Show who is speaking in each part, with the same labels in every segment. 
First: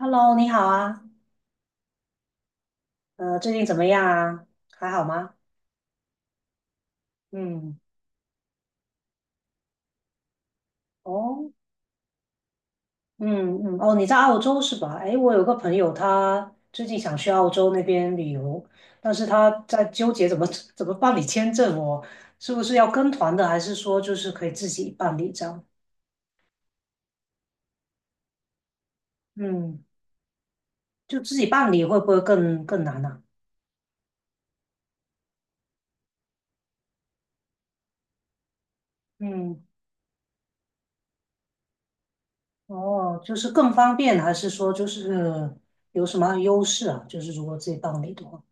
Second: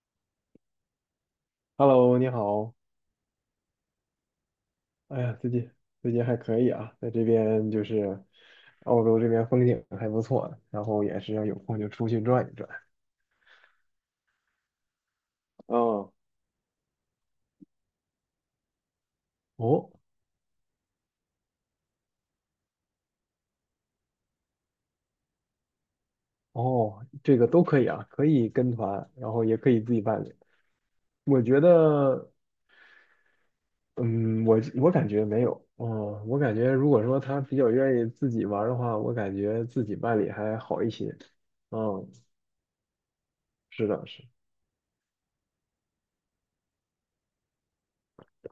Speaker 1: Hello，你好啊，
Speaker 2: Hello，你好。
Speaker 1: 最近怎么样啊？还好
Speaker 2: 哎呀，
Speaker 1: 吗？
Speaker 2: 最近还可以啊，在这边
Speaker 1: 嗯，
Speaker 2: 就是澳洲这边风景还不错，然后也是要
Speaker 1: 哦，
Speaker 2: 有空就出去转一转。
Speaker 1: 嗯嗯，哦，你在澳洲是吧？哎，我有个朋友，
Speaker 2: 嗯，
Speaker 1: 他最近想去澳洲那边旅游，但是他在
Speaker 2: 哦
Speaker 1: 纠结怎么 怎么办理签证哦，是不是要跟团的，还是说就是可以自己办理这样？
Speaker 2: 哦，这个都可以啊，可以跟团，然后也可以
Speaker 1: 嗯，
Speaker 2: 自己办理。
Speaker 1: 就自
Speaker 2: 我
Speaker 1: 己
Speaker 2: 觉
Speaker 1: 办理会不会
Speaker 2: 得，
Speaker 1: 更难呢、
Speaker 2: 嗯，我感觉没有，哦，我感觉如果说他比较愿意自己玩儿的话，我感
Speaker 1: 嗯，
Speaker 2: 觉自己办理还好一些。嗯，
Speaker 1: 哦，就是更
Speaker 2: 是
Speaker 1: 方
Speaker 2: 的，
Speaker 1: 便，
Speaker 2: 是的。
Speaker 1: 还是说就是有什么优势啊？就是如果自己办理的话，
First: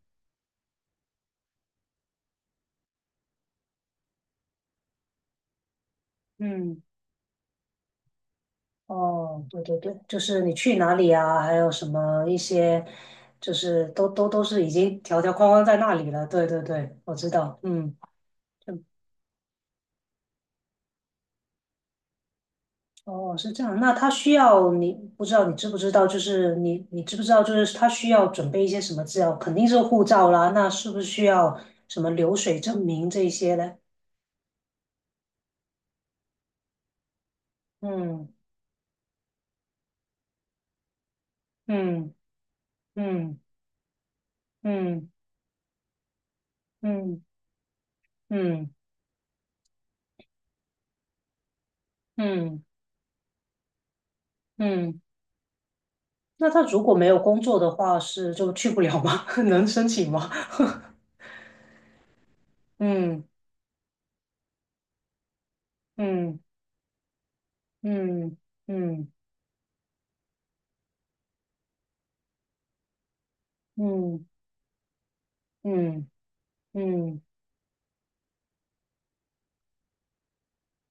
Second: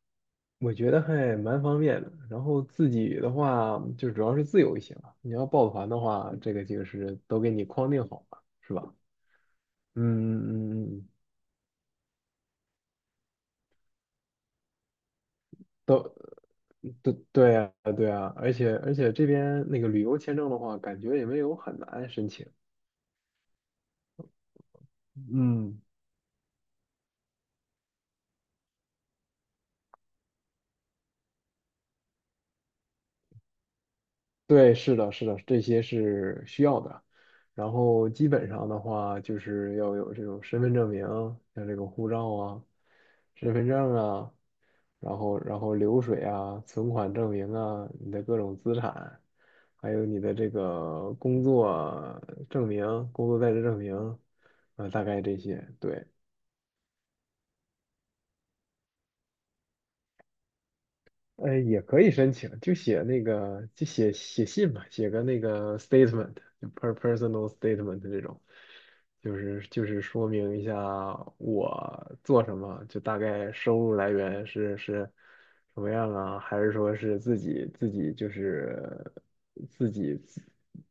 Speaker 2: 我觉得还蛮方便的。然后自己的话，就主要是自由行啊。你要报团的话，这个
Speaker 1: 嗯
Speaker 2: 就是都给你框定好了，是吧？
Speaker 1: 哦，对对对，
Speaker 2: 嗯
Speaker 1: 就是你
Speaker 2: 嗯
Speaker 1: 去哪
Speaker 2: 嗯，嗯
Speaker 1: 里啊，还有什么一些，就是都是已经条条框框在那里
Speaker 2: 都
Speaker 1: 了。对对对，
Speaker 2: 对
Speaker 1: 我知
Speaker 2: 对
Speaker 1: 道，
Speaker 2: 啊
Speaker 1: 嗯，
Speaker 2: 对啊，而且
Speaker 1: 嗯
Speaker 2: 而且这边那个旅游签证的话，感觉也没有很难申请。
Speaker 1: 哦，是这样。那他需要你，不知道你知不
Speaker 2: 嗯，
Speaker 1: 知道，就是你知不知道，就是他需要准备一些什么资料？肯定是护照啦，那是不是需要什么流水证明这一些呢？
Speaker 2: 对，是的，是的，这些是需要的。然后基
Speaker 1: 嗯
Speaker 2: 本上的话，就是要有这种身份证明，像这个护
Speaker 1: 嗯
Speaker 2: 照啊、
Speaker 1: 嗯
Speaker 2: 身份证啊。
Speaker 1: 嗯
Speaker 2: 然后流水啊、存款
Speaker 1: 嗯
Speaker 2: 证明啊、你的各种
Speaker 1: 嗯
Speaker 2: 资产，还有你的这个工作
Speaker 1: 嗯嗯
Speaker 2: 证明、工作在职证明，啊、
Speaker 1: 嗯。
Speaker 2: 大概这些，对。
Speaker 1: 那他如果没有工作的话，是就去不了吗？能申请吗？
Speaker 2: 也可以申请，就写那
Speaker 1: 嗯
Speaker 2: 个，就写信吧，写个那个 statement，
Speaker 1: 嗯
Speaker 2: 就 personal statement 这
Speaker 1: 嗯
Speaker 2: 种，
Speaker 1: 嗯
Speaker 2: 就是说明一下我做什么，就大概收入来
Speaker 1: 嗯
Speaker 2: 源是什么
Speaker 1: 嗯
Speaker 2: 样啊，还是说是
Speaker 1: 嗯，
Speaker 2: 自己就是自己自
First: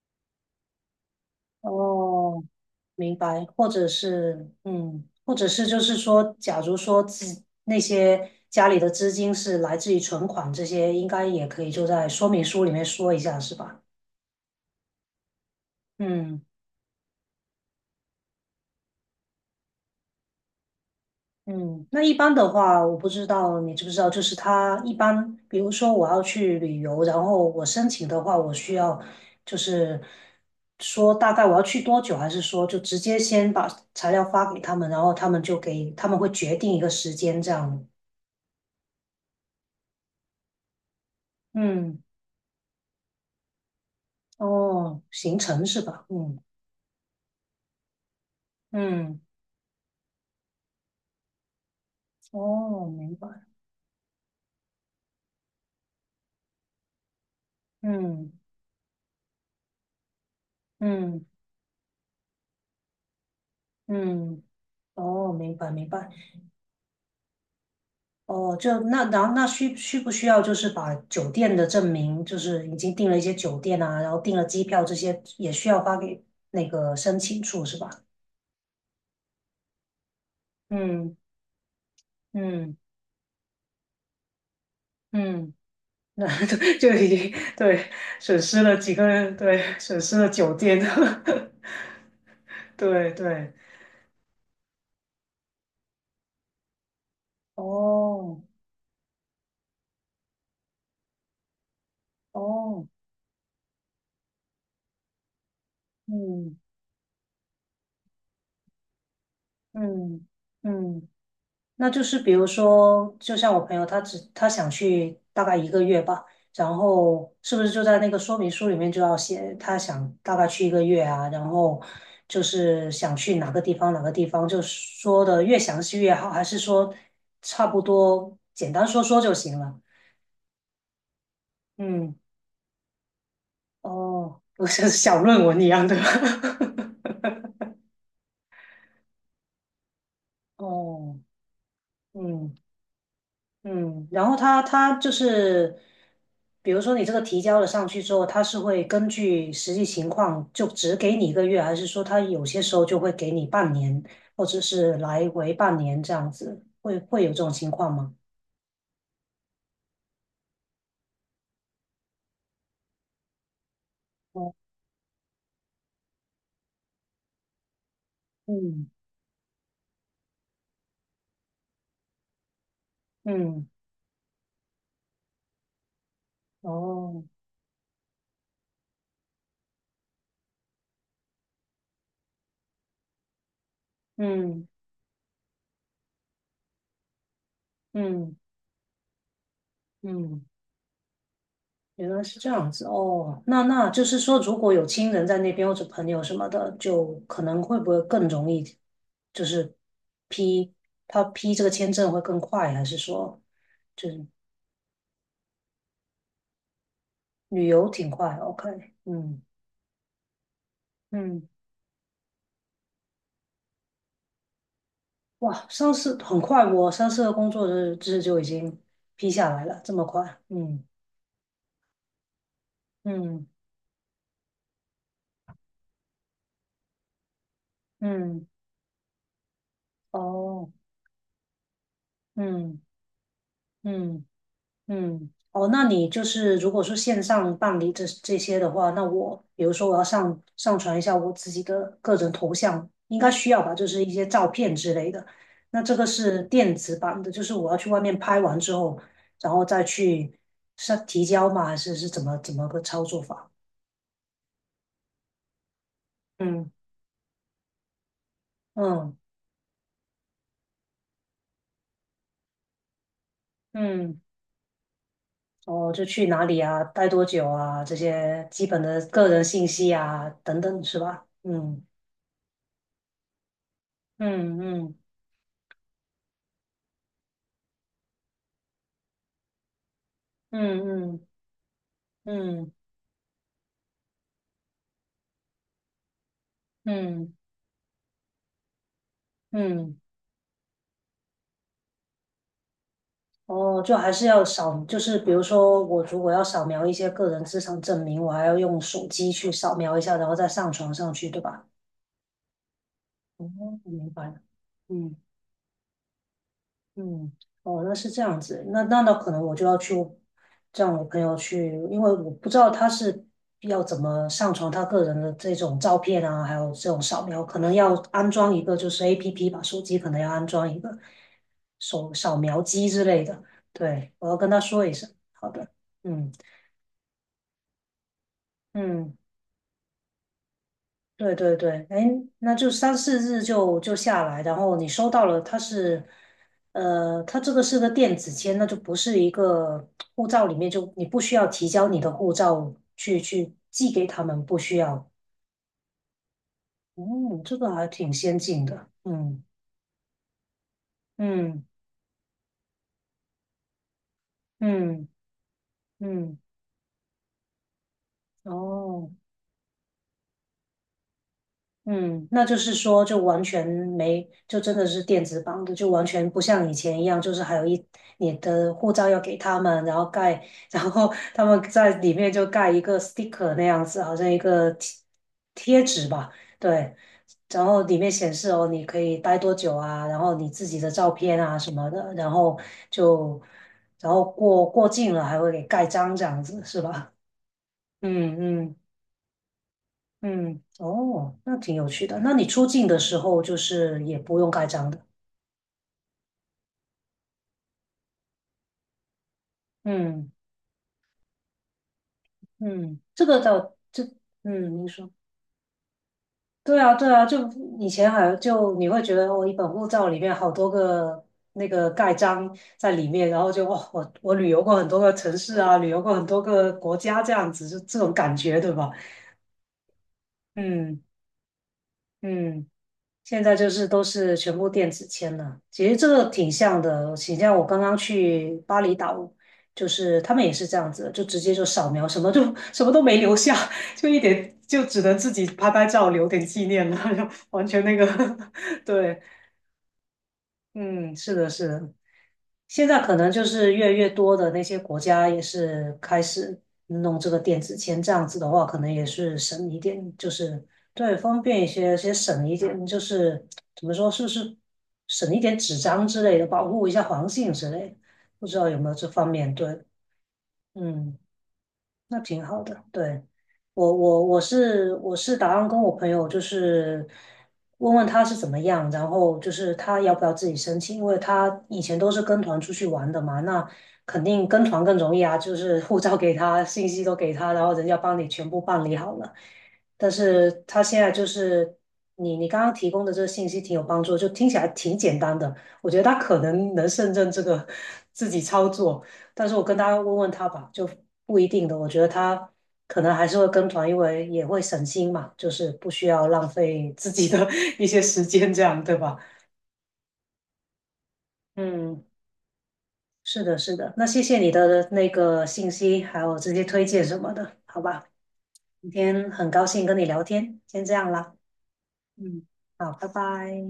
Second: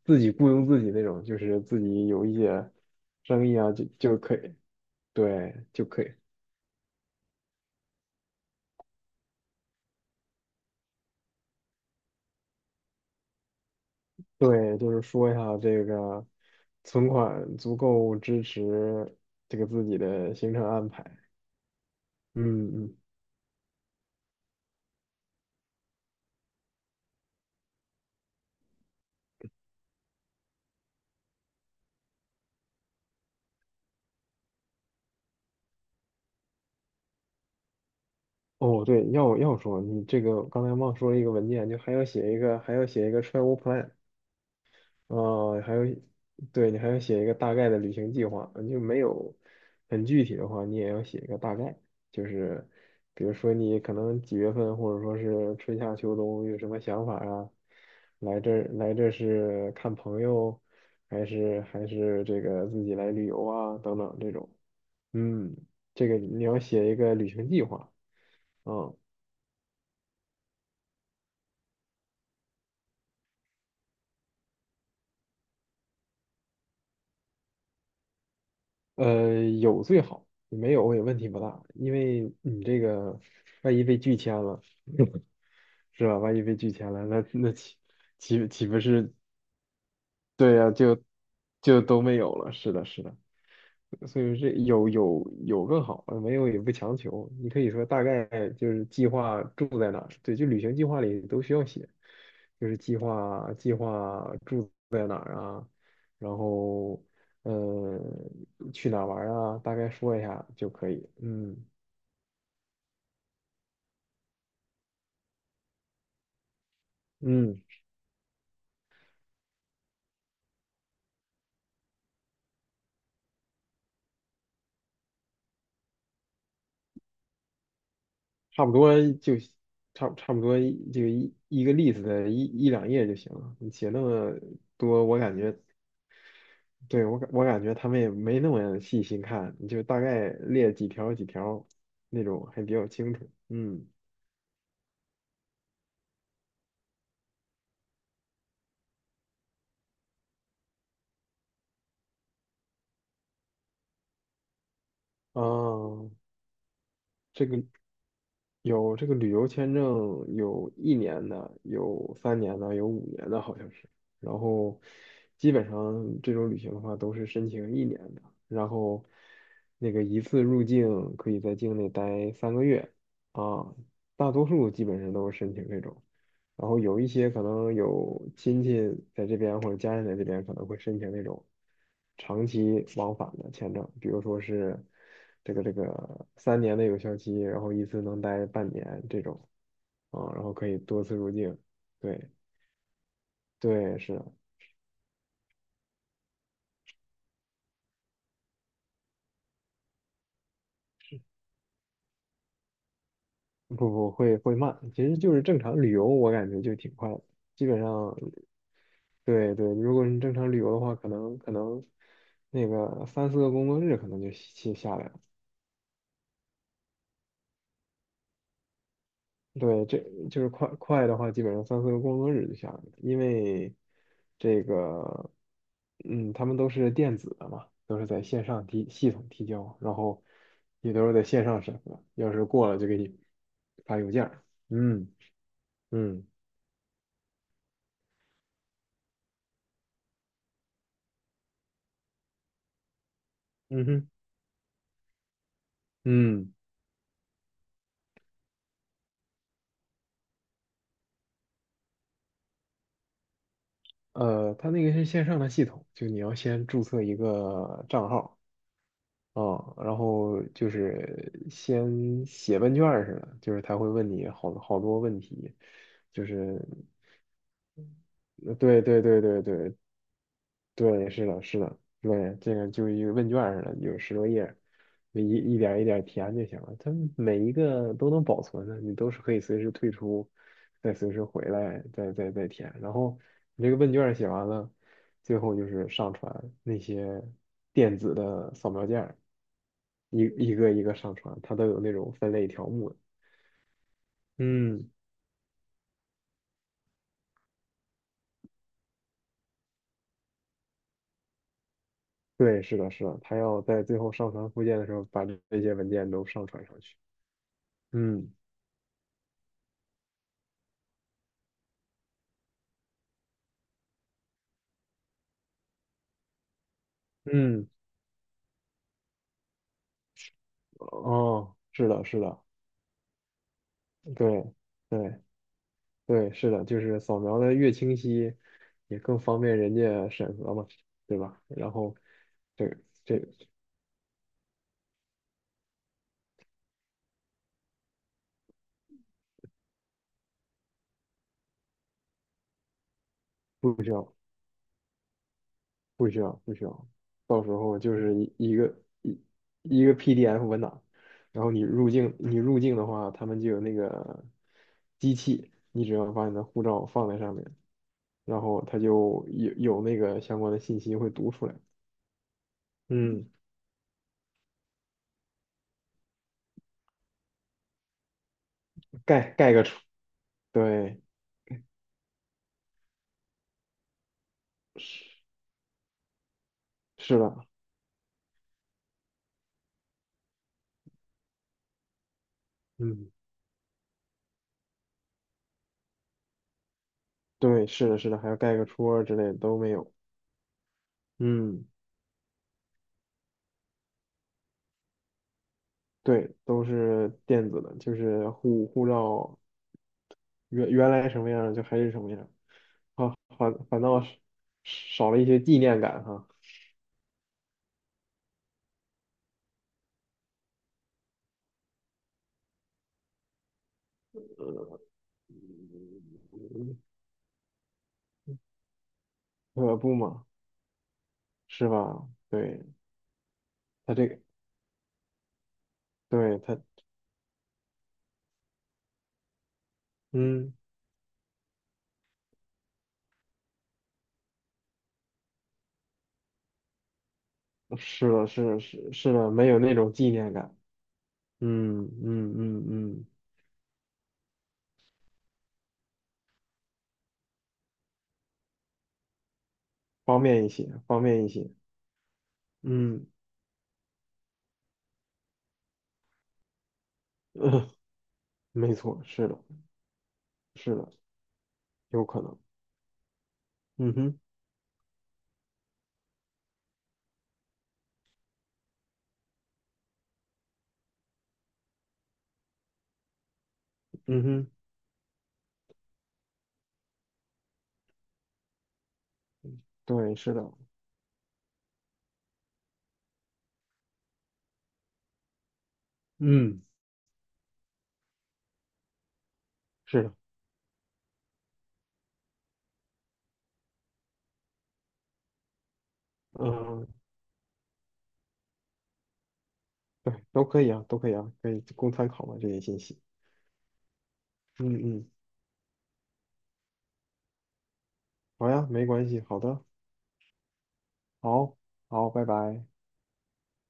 Speaker 2: 自己雇佣自己那种，就是自己有一
Speaker 1: 哦，
Speaker 2: 些
Speaker 1: 明白。
Speaker 2: 生意
Speaker 1: 或
Speaker 2: 啊，就
Speaker 1: 者
Speaker 2: 就可
Speaker 1: 是
Speaker 2: 以，
Speaker 1: 嗯，或者
Speaker 2: 对，
Speaker 1: 是就
Speaker 2: 就
Speaker 1: 是
Speaker 2: 可以。
Speaker 1: 说，假如说自那些家里的资金是来自于存款，这些应该也可以就在说明书里面说一下，是吧？
Speaker 2: 对，就是说一下这个
Speaker 1: 嗯。
Speaker 2: 存款足够支持这个自己的行程安排。
Speaker 1: 嗯，那一般
Speaker 2: 嗯
Speaker 1: 的话，我
Speaker 2: 嗯，
Speaker 1: 不知道你知不知道，就是他一般，比如说我要去旅游，然后我申请的话，我需要就是说大概我要去多久，还是说就直接先把材料发给他们，然后他们就给他们会决定一个时间这样。
Speaker 2: 哦对，要说你这个刚才忘说了一个文件，就还
Speaker 1: 嗯，
Speaker 2: 要写一个还要写一个 travel plan。
Speaker 1: 哦，行
Speaker 2: 哦，
Speaker 1: 程
Speaker 2: 还
Speaker 1: 是
Speaker 2: 有，
Speaker 1: 吧？嗯
Speaker 2: 对，你还要写一个大概的旅行计划，就没
Speaker 1: 嗯，
Speaker 2: 有很具体的话，你也要写一个大概，就是
Speaker 1: 哦，明
Speaker 2: 比如
Speaker 1: 白。
Speaker 2: 说你可能几月份，或者说是春夏秋冬有什么想法啊？
Speaker 1: 嗯
Speaker 2: 来这是看朋友，
Speaker 1: 嗯
Speaker 2: 还是这个自己来旅游啊？等等这
Speaker 1: 嗯，
Speaker 2: 种，
Speaker 1: 哦，
Speaker 2: 嗯，
Speaker 1: 明白明
Speaker 2: 这
Speaker 1: 白。
Speaker 2: 个你要写一个旅行计划，
Speaker 1: 哦，
Speaker 2: 啊，
Speaker 1: 就那然后那需不需要就是把酒店的证明，就是已经订了一些酒店啊，然后订了机票这些也需要发给那个申请处是吧？
Speaker 2: 有最好，没有也
Speaker 1: 嗯
Speaker 2: 问题不大，因为你
Speaker 1: 嗯
Speaker 2: 这个万一被拒签了。
Speaker 1: 嗯，
Speaker 2: 是吧？
Speaker 1: 那
Speaker 2: 万一 被
Speaker 1: 就
Speaker 2: 拒签
Speaker 1: 就
Speaker 2: 了，
Speaker 1: 已
Speaker 2: 那
Speaker 1: 经
Speaker 2: 那岂
Speaker 1: 对损
Speaker 2: 岂
Speaker 1: 失
Speaker 2: 岂
Speaker 1: 了
Speaker 2: 不
Speaker 1: 几个，
Speaker 2: 是？
Speaker 1: 人，对损失了酒
Speaker 2: 对呀、
Speaker 1: 店，
Speaker 2: 就都没有了。是 的，是
Speaker 1: 对
Speaker 2: 的，
Speaker 1: 对，
Speaker 2: 所以说这有更好，没有也不强求。你可以说大
Speaker 1: 哦
Speaker 2: 概就是计划住在哪儿，对，就旅行计划里都需要写，就是
Speaker 1: 哦，
Speaker 2: 计划住在哪儿啊，然
Speaker 1: 嗯
Speaker 2: 后呃去哪儿玩儿啊，大概说一
Speaker 1: 嗯
Speaker 2: 下就可
Speaker 1: 嗯。
Speaker 2: 以。嗯
Speaker 1: 那就是比如说，就像我朋友，他只他想去大概一个月吧，然后是不
Speaker 2: 嗯。
Speaker 1: 是就在那个说明书里面就要写他想大概去一个月啊，然后就是想去哪个地方哪个地方，就说的越详细越好，还是说差不多
Speaker 2: 差不
Speaker 1: 简单
Speaker 2: 多
Speaker 1: 说说就
Speaker 2: 就
Speaker 1: 行了？
Speaker 2: 差不多就一个例子
Speaker 1: 嗯，
Speaker 2: 的一两页就行了。你写那么
Speaker 1: 哦，不是
Speaker 2: 多，我
Speaker 1: 小
Speaker 2: 感
Speaker 1: 论
Speaker 2: 觉，
Speaker 1: 文一样的。
Speaker 2: 对，我感觉他们也没那么细心看，你就大概 列几条
Speaker 1: 哦，
Speaker 2: 几条那种，
Speaker 1: 嗯。
Speaker 2: 还比较清楚。嗯，
Speaker 1: 嗯，然后他就是，比如说你这个提交了上去之后，他是会根据实际情况就只给你一个月，还是说他有些时候就会给你半年，或者是来回半年
Speaker 2: 哦，
Speaker 1: 这样子，会会有这
Speaker 2: 这
Speaker 1: 种
Speaker 2: 个。
Speaker 1: 情况吗？
Speaker 2: 有这个旅游签证，有一年的，有三年的，有五年的，好像是。然
Speaker 1: 哦
Speaker 2: 后基本上这种旅行的话，都是申请一年的。然
Speaker 1: 嗯，
Speaker 2: 后那个一次入境可以在境内待三个月
Speaker 1: 嗯，
Speaker 2: 啊，大多数基本上都是申请这种。然后有一
Speaker 1: 哦，
Speaker 2: 些可能有亲戚在这边或者家人在这边，可能会申请那种长期往返的签证，比如说
Speaker 1: 嗯
Speaker 2: 是这个三年的有效期，然后一次能
Speaker 1: 嗯
Speaker 2: 待半年这种啊，然
Speaker 1: 嗯。
Speaker 2: 后可以多次入境。
Speaker 1: 原
Speaker 2: 对
Speaker 1: 来是这样子哦，那那
Speaker 2: 对，
Speaker 1: 就
Speaker 2: 是
Speaker 1: 是
Speaker 2: 的，
Speaker 1: 说，如果有亲人在那边或者朋友什么的，就可能会不会更容易，就是批他批这个签证会更快，还是说
Speaker 2: 不
Speaker 1: 就
Speaker 2: 不
Speaker 1: 是
Speaker 2: 会会慢，其实就是正常旅游，我感觉就挺快的，基
Speaker 1: 旅
Speaker 2: 本
Speaker 1: 游挺
Speaker 2: 上
Speaker 1: 快？OK,嗯
Speaker 2: 对对，如果你正常旅游的话，可能
Speaker 1: 嗯，
Speaker 2: 可能那个三四个工作日可能就下来了。
Speaker 1: 哇，上次很快，我上次的工作日志就已经批下来了，
Speaker 2: 对，
Speaker 1: 这
Speaker 2: 这
Speaker 1: 么快，
Speaker 2: 就是快
Speaker 1: 嗯
Speaker 2: 快的话，基本上三四个工作日就下来了，因
Speaker 1: 嗯
Speaker 2: 为这个，嗯，他们都是电子的嘛，都是在线
Speaker 1: 嗯，
Speaker 2: 上提系统提交，然后
Speaker 1: 哦，
Speaker 2: 也都是在线上审核，要是过了
Speaker 1: 嗯
Speaker 2: 就给你发邮件
Speaker 1: 嗯。
Speaker 2: 儿嗯
Speaker 1: 嗯，哦，那你就
Speaker 2: 嗯
Speaker 1: 是如果说线上办理这些的话，那我比如说我要上传一下我自己的个人头像，应该需要吧，就
Speaker 2: 嗯
Speaker 1: 是
Speaker 2: 哼
Speaker 1: 一些照片之类的。那这个是
Speaker 2: 嗯，
Speaker 1: 电子版的，就是我要去外面拍完之后，然后再去上提交吗？还是是怎么个操作法？
Speaker 2: 他那个是线上的系统，就你要先
Speaker 1: 嗯
Speaker 2: 注册一个账号。
Speaker 1: 嗯
Speaker 2: 啊，然后就是先写问卷儿似的，就是他会问
Speaker 1: 嗯，
Speaker 2: 你好多问题，
Speaker 1: 哦，就
Speaker 2: 就
Speaker 1: 去哪里
Speaker 2: 是
Speaker 1: 啊，待多久啊，这些基本
Speaker 2: 对对
Speaker 1: 的
Speaker 2: 对
Speaker 1: 个
Speaker 2: 对
Speaker 1: 人信
Speaker 2: 对
Speaker 1: 息啊，等等，是
Speaker 2: 对，
Speaker 1: 吧？
Speaker 2: 是的，是的，
Speaker 1: 嗯
Speaker 2: 对，这个就一个问卷儿似的，有十多页儿，
Speaker 1: 嗯嗯
Speaker 2: 一点儿一点儿填就行了。它每一个都能保存的，你都是可以随时退出，再随
Speaker 1: 嗯
Speaker 2: 时回来，再
Speaker 1: 嗯嗯。
Speaker 2: 填。然后你这个问卷儿写完了，最后就是上传那些
Speaker 1: 嗯
Speaker 2: 电子的扫描件儿，
Speaker 1: 嗯，
Speaker 2: 一一个一个上传，它都有那种分类条目的
Speaker 1: 哦，就还是要扫，
Speaker 2: 嗯，
Speaker 1: 就是比如说我如果要扫描一些个人资产证明，我还要用手机去扫描一下，然后再上传上去，对吧？
Speaker 2: 对，是的，是的，它
Speaker 1: 哦，
Speaker 2: 要在
Speaker 1: 我
Speaker 2: 最
Speaker 1: 明
Speaker 2: 后
Speaker 1: 白
Speaker 2: 上
Speaker 1: 了。
Speaker 2: 传附件的时候
Speaker 1: 嗯。
Speaker 2: 把这些文件都上传上去。
Speaker 1: 嗯，哦，那是这
Speaker 2: 嗯。
Speaker 1: 样子，那可能我就要去让我朋友去，因为我不知道他是要怎么上传他个人的这种照片啊，还有这种扫描，可
Speaker 2: 嗯，
Speaker 1: 能要安装一个就是 APP 吧，手机可能要安装一个
Speaker 2: 哦，是的，
Speaker 1: 手
Speaker 2: 是
Speaker 1: 扫
Speaker 2: 的，
Speaker 1: 描机之类的。对，我要跟
Speaker 2: 对，
Speaker 1: 他说一声。
Speaker 2: 对，
Speaker 1: 好的，嗯
Speaker 2: 对，是的，就是扫描的越清晰，也
Speaker 1: 嗯。
Speaker 2: 更方便人家审核嘛，对
Speaker 1: 对
Speaker 2: 吧？
Speaker 1: 对
Speaker 2: 然
Speaker 1: 对，
Speaker 2: 后，
Speaker 1: 哎，那
Speaker 2: 这
Speaker 1: 就
Speaker 2: 个
Speaker 1: 三四
Speaker 2: 这个
Speaker 1: 日就就下来，然后你收到了，它是，呃，它这个是个电子签，那就不是一个护照里面就你不需要提交你的护照去
Speaker 2: 不需
Speaker 1: 寄给
Speaker 2: 要，
Speaker 1: 他们，不需要。
Speaker 2: 不需要，不需要，
Speaker 1: 嗯，
Speaker 2: 到时
Speaker 1: 这个
Speaker 2: 候
Speaker 1: 还
Speaker 2: 就
Speaker 1: 挺
Speaker 2: 是一
Speaker 1: 先
Speaker 2: 一
Speaker 1: 进
Speaker 2: 个
Speaker 1: 的。
Speaker 2: 一
Speaker 1: 嗯
Speaker 2: 一个 PDF 文档，然后你
Speaker 1: 嗯
Speaker 2: 入境，入境的话，他们就有那个
Speaker 1: 嗯
Speaker 2: 机器，你只要把你
Speaker 1: 嗯，
Speaker 2: 的护照放在上面，然后它
Speaker 1: 哦。
Speaker 2: 就有那个相关的信息会读出来，
Speaker 1: 嗯，那就是说，就
Speaker 2: 嗯，
Speaker 1: 完全没，就真的是电子版的，就完全不像以前一样，就是还有一你的护照要
Speaker 2: 盖
Speaker 1: 给
Speaker 2: 盖
Speaker 1: 他
Speaker 2: 个戳，
Speaker 1: 们，然后盖，然
Speaker 2: 对。
Speaker 1: 后他们在里面就盖一个 sticker 那样子，好像一个贴
Speaker 2: 是
Speaker 1: 贴纸吧，对，
Speaker 2: 是的，
Speaker 1: 然后里面显示哦，你可以待多久啊，然后你自己的照片啊什么的，然后
Speaker 2: 嗯
Speaker 1: 就然后过境了还会给盖章这样子，是吧？
Speaker 2: 对，是的，是的，还要
Speaker 1: 嗯
Speaker 2: 盖个
Speaker 1: 嗯。
Speaker 2: 戳儿之类的都没有，
Speaker 1: 嗯，哦，那
Speaker 2: 嗯，
Speaker 1: 挺有趣的。那你出境的时候就是也不用盖章的。
Speaker 2: 对，都是电子的，就是护照
Speaker 1: 嗯
Speaker 2: 原来什么样就还是什么样，
Speaker 1: 嗯，
Speaker 2: 啊，
Speaker 1: 这个
Speaker 2: 反
Speaker 1: 倒
Speaker 2: 反倒
Speaker 1: 这
Speaker 2: 是
Speaker 1: 嗯，您说
Speaker 2: 少了一些纪念感哈，
Speaker 1: 对啊对啊，就以前好像就你会觉得哦，一本护照里面好多个那个盖章在里面，然后就哇，我旅游过很多个城市啊，旅游过很多个国家这样子，就这种感觉对吧？
Speaker 2: 可不嘛，
Speaker 1: 嗯
Speaker 2: 是吧？对，
Speaker 1: 嗯。现在就是
Speaker 2: 他
Speaker 1: 都
Speaker 2: 这个，
Speaker 1: 是全部电子签了，其实这个
Speaker 2: 对
Speaker 1: 挺
Speaker 2: 他，
Speaker 1: 像的，挺像我刚刚去巴厘岛，就是他们也
Speaker 2: 嗯
Speaker 1: 是这样子的，就直接就扫描，什么就什么都没留下，就一点就只能自己拍拍照留点纪念了，就完全那个，
Speaker 2: 是的，是的 是是
Speaker 1: 对，
Speaker 2: 的，没有那种纪念感，
Speaker 1: 嗯，是的，是
Speaker 2: 嗯
Speaker 1: 的，
Speaker 2: 嗯嗯
Speaker 1: 现在
Speaker 2: 嗯
Speaker 1: 可能就是越来越多的那些国家也是开始弄这个电子签，这样子的话，可能也是省一点，
Speaker 2: 方
Speaker 1: 就
Speaker 2: 便一
Speaker 1: 是
Speaker 2: 些，方
Speaker 1: 对
Speaker 2: 便一
Speaker 1: 方
Speaker 2: 些，
Speaker 1: 便一些，先省一点，就
Speaker 2: 嗯，
Speaker 1: 是怎么说，是不是省一点纸张之类的，保护一下环境之 类的，不知道
Speaker 2: 没
Speaker 1: 有没有
Speaker 2: 错，
Speaker 1: 这
Speaker 2: 是
Speaker 1: 方
Speaker 2: 的，
Speaker 1: 面对，
Speaker 2: 是的，
Speaker 1: 嗯。
Speaker 2: 有
Speaker 1: 那
Speaker 2: 可能，
Speaker 1: 挺好的。对，我
Speaker 2: 嗯哼，
Speaker 1: 我我是我是打算跟我朋友就是问问他是怎么样，然后就是他要不要自己申请，因为他以前都是跟团出去玩的嘛，那肯
Speaker 2: 嗯
Speaker 1: 定
Speaker 2: 哼，
Speaker 1: 跟团更容易啊，就是护照给他，信息都给他，然后人家帮你全部办理好了。但
Speaker 2: 对，是的，
Speaker 1: 是他现在就是你你刚刚提供的这个信息挺有帮助，就听起来挺简单的，我觉得他可
Speaker 2: 嗯，
Speaker 1: 能能胜任这个 自己操作。但是我跟他
Speaker 2: 是的，
Speaker 1: 问问他吧，就不一定的。我觉得他可能还是会跟团，因为也会省心嘛，就是不需要浪
Speaker 2: 嗯，
Speaker 1: 费自己的 一些时间，这样对吧？
Speaker 2: 对，都可以啊，都可以啊，可以供
Speaker 1: 嗯，
Speaker 2: 参考嘛，这些信息，
Speaker 1: 是的，是的。那谢谢你
Speaker 2: 嗯
Speaker 1: 的那
Speaker 2: 嗯，
Speaker 1: 个信息，还有这些推荐什么的，好吧？
Speaker 2: 好呀，没
Speaker 1: 今
Speaker 2: 关系，
Speaker 1: 天
Speaker 2: 好
Speaker 1: 很
Speaker 2: 的，
Speaker 1: 高兴跟你聊天，先这样啦。
Speaker 2: 好，好，拜
Speaker 1: 嗯，
Speaker 2: 拜。
Speaker 1: 好，拜拜。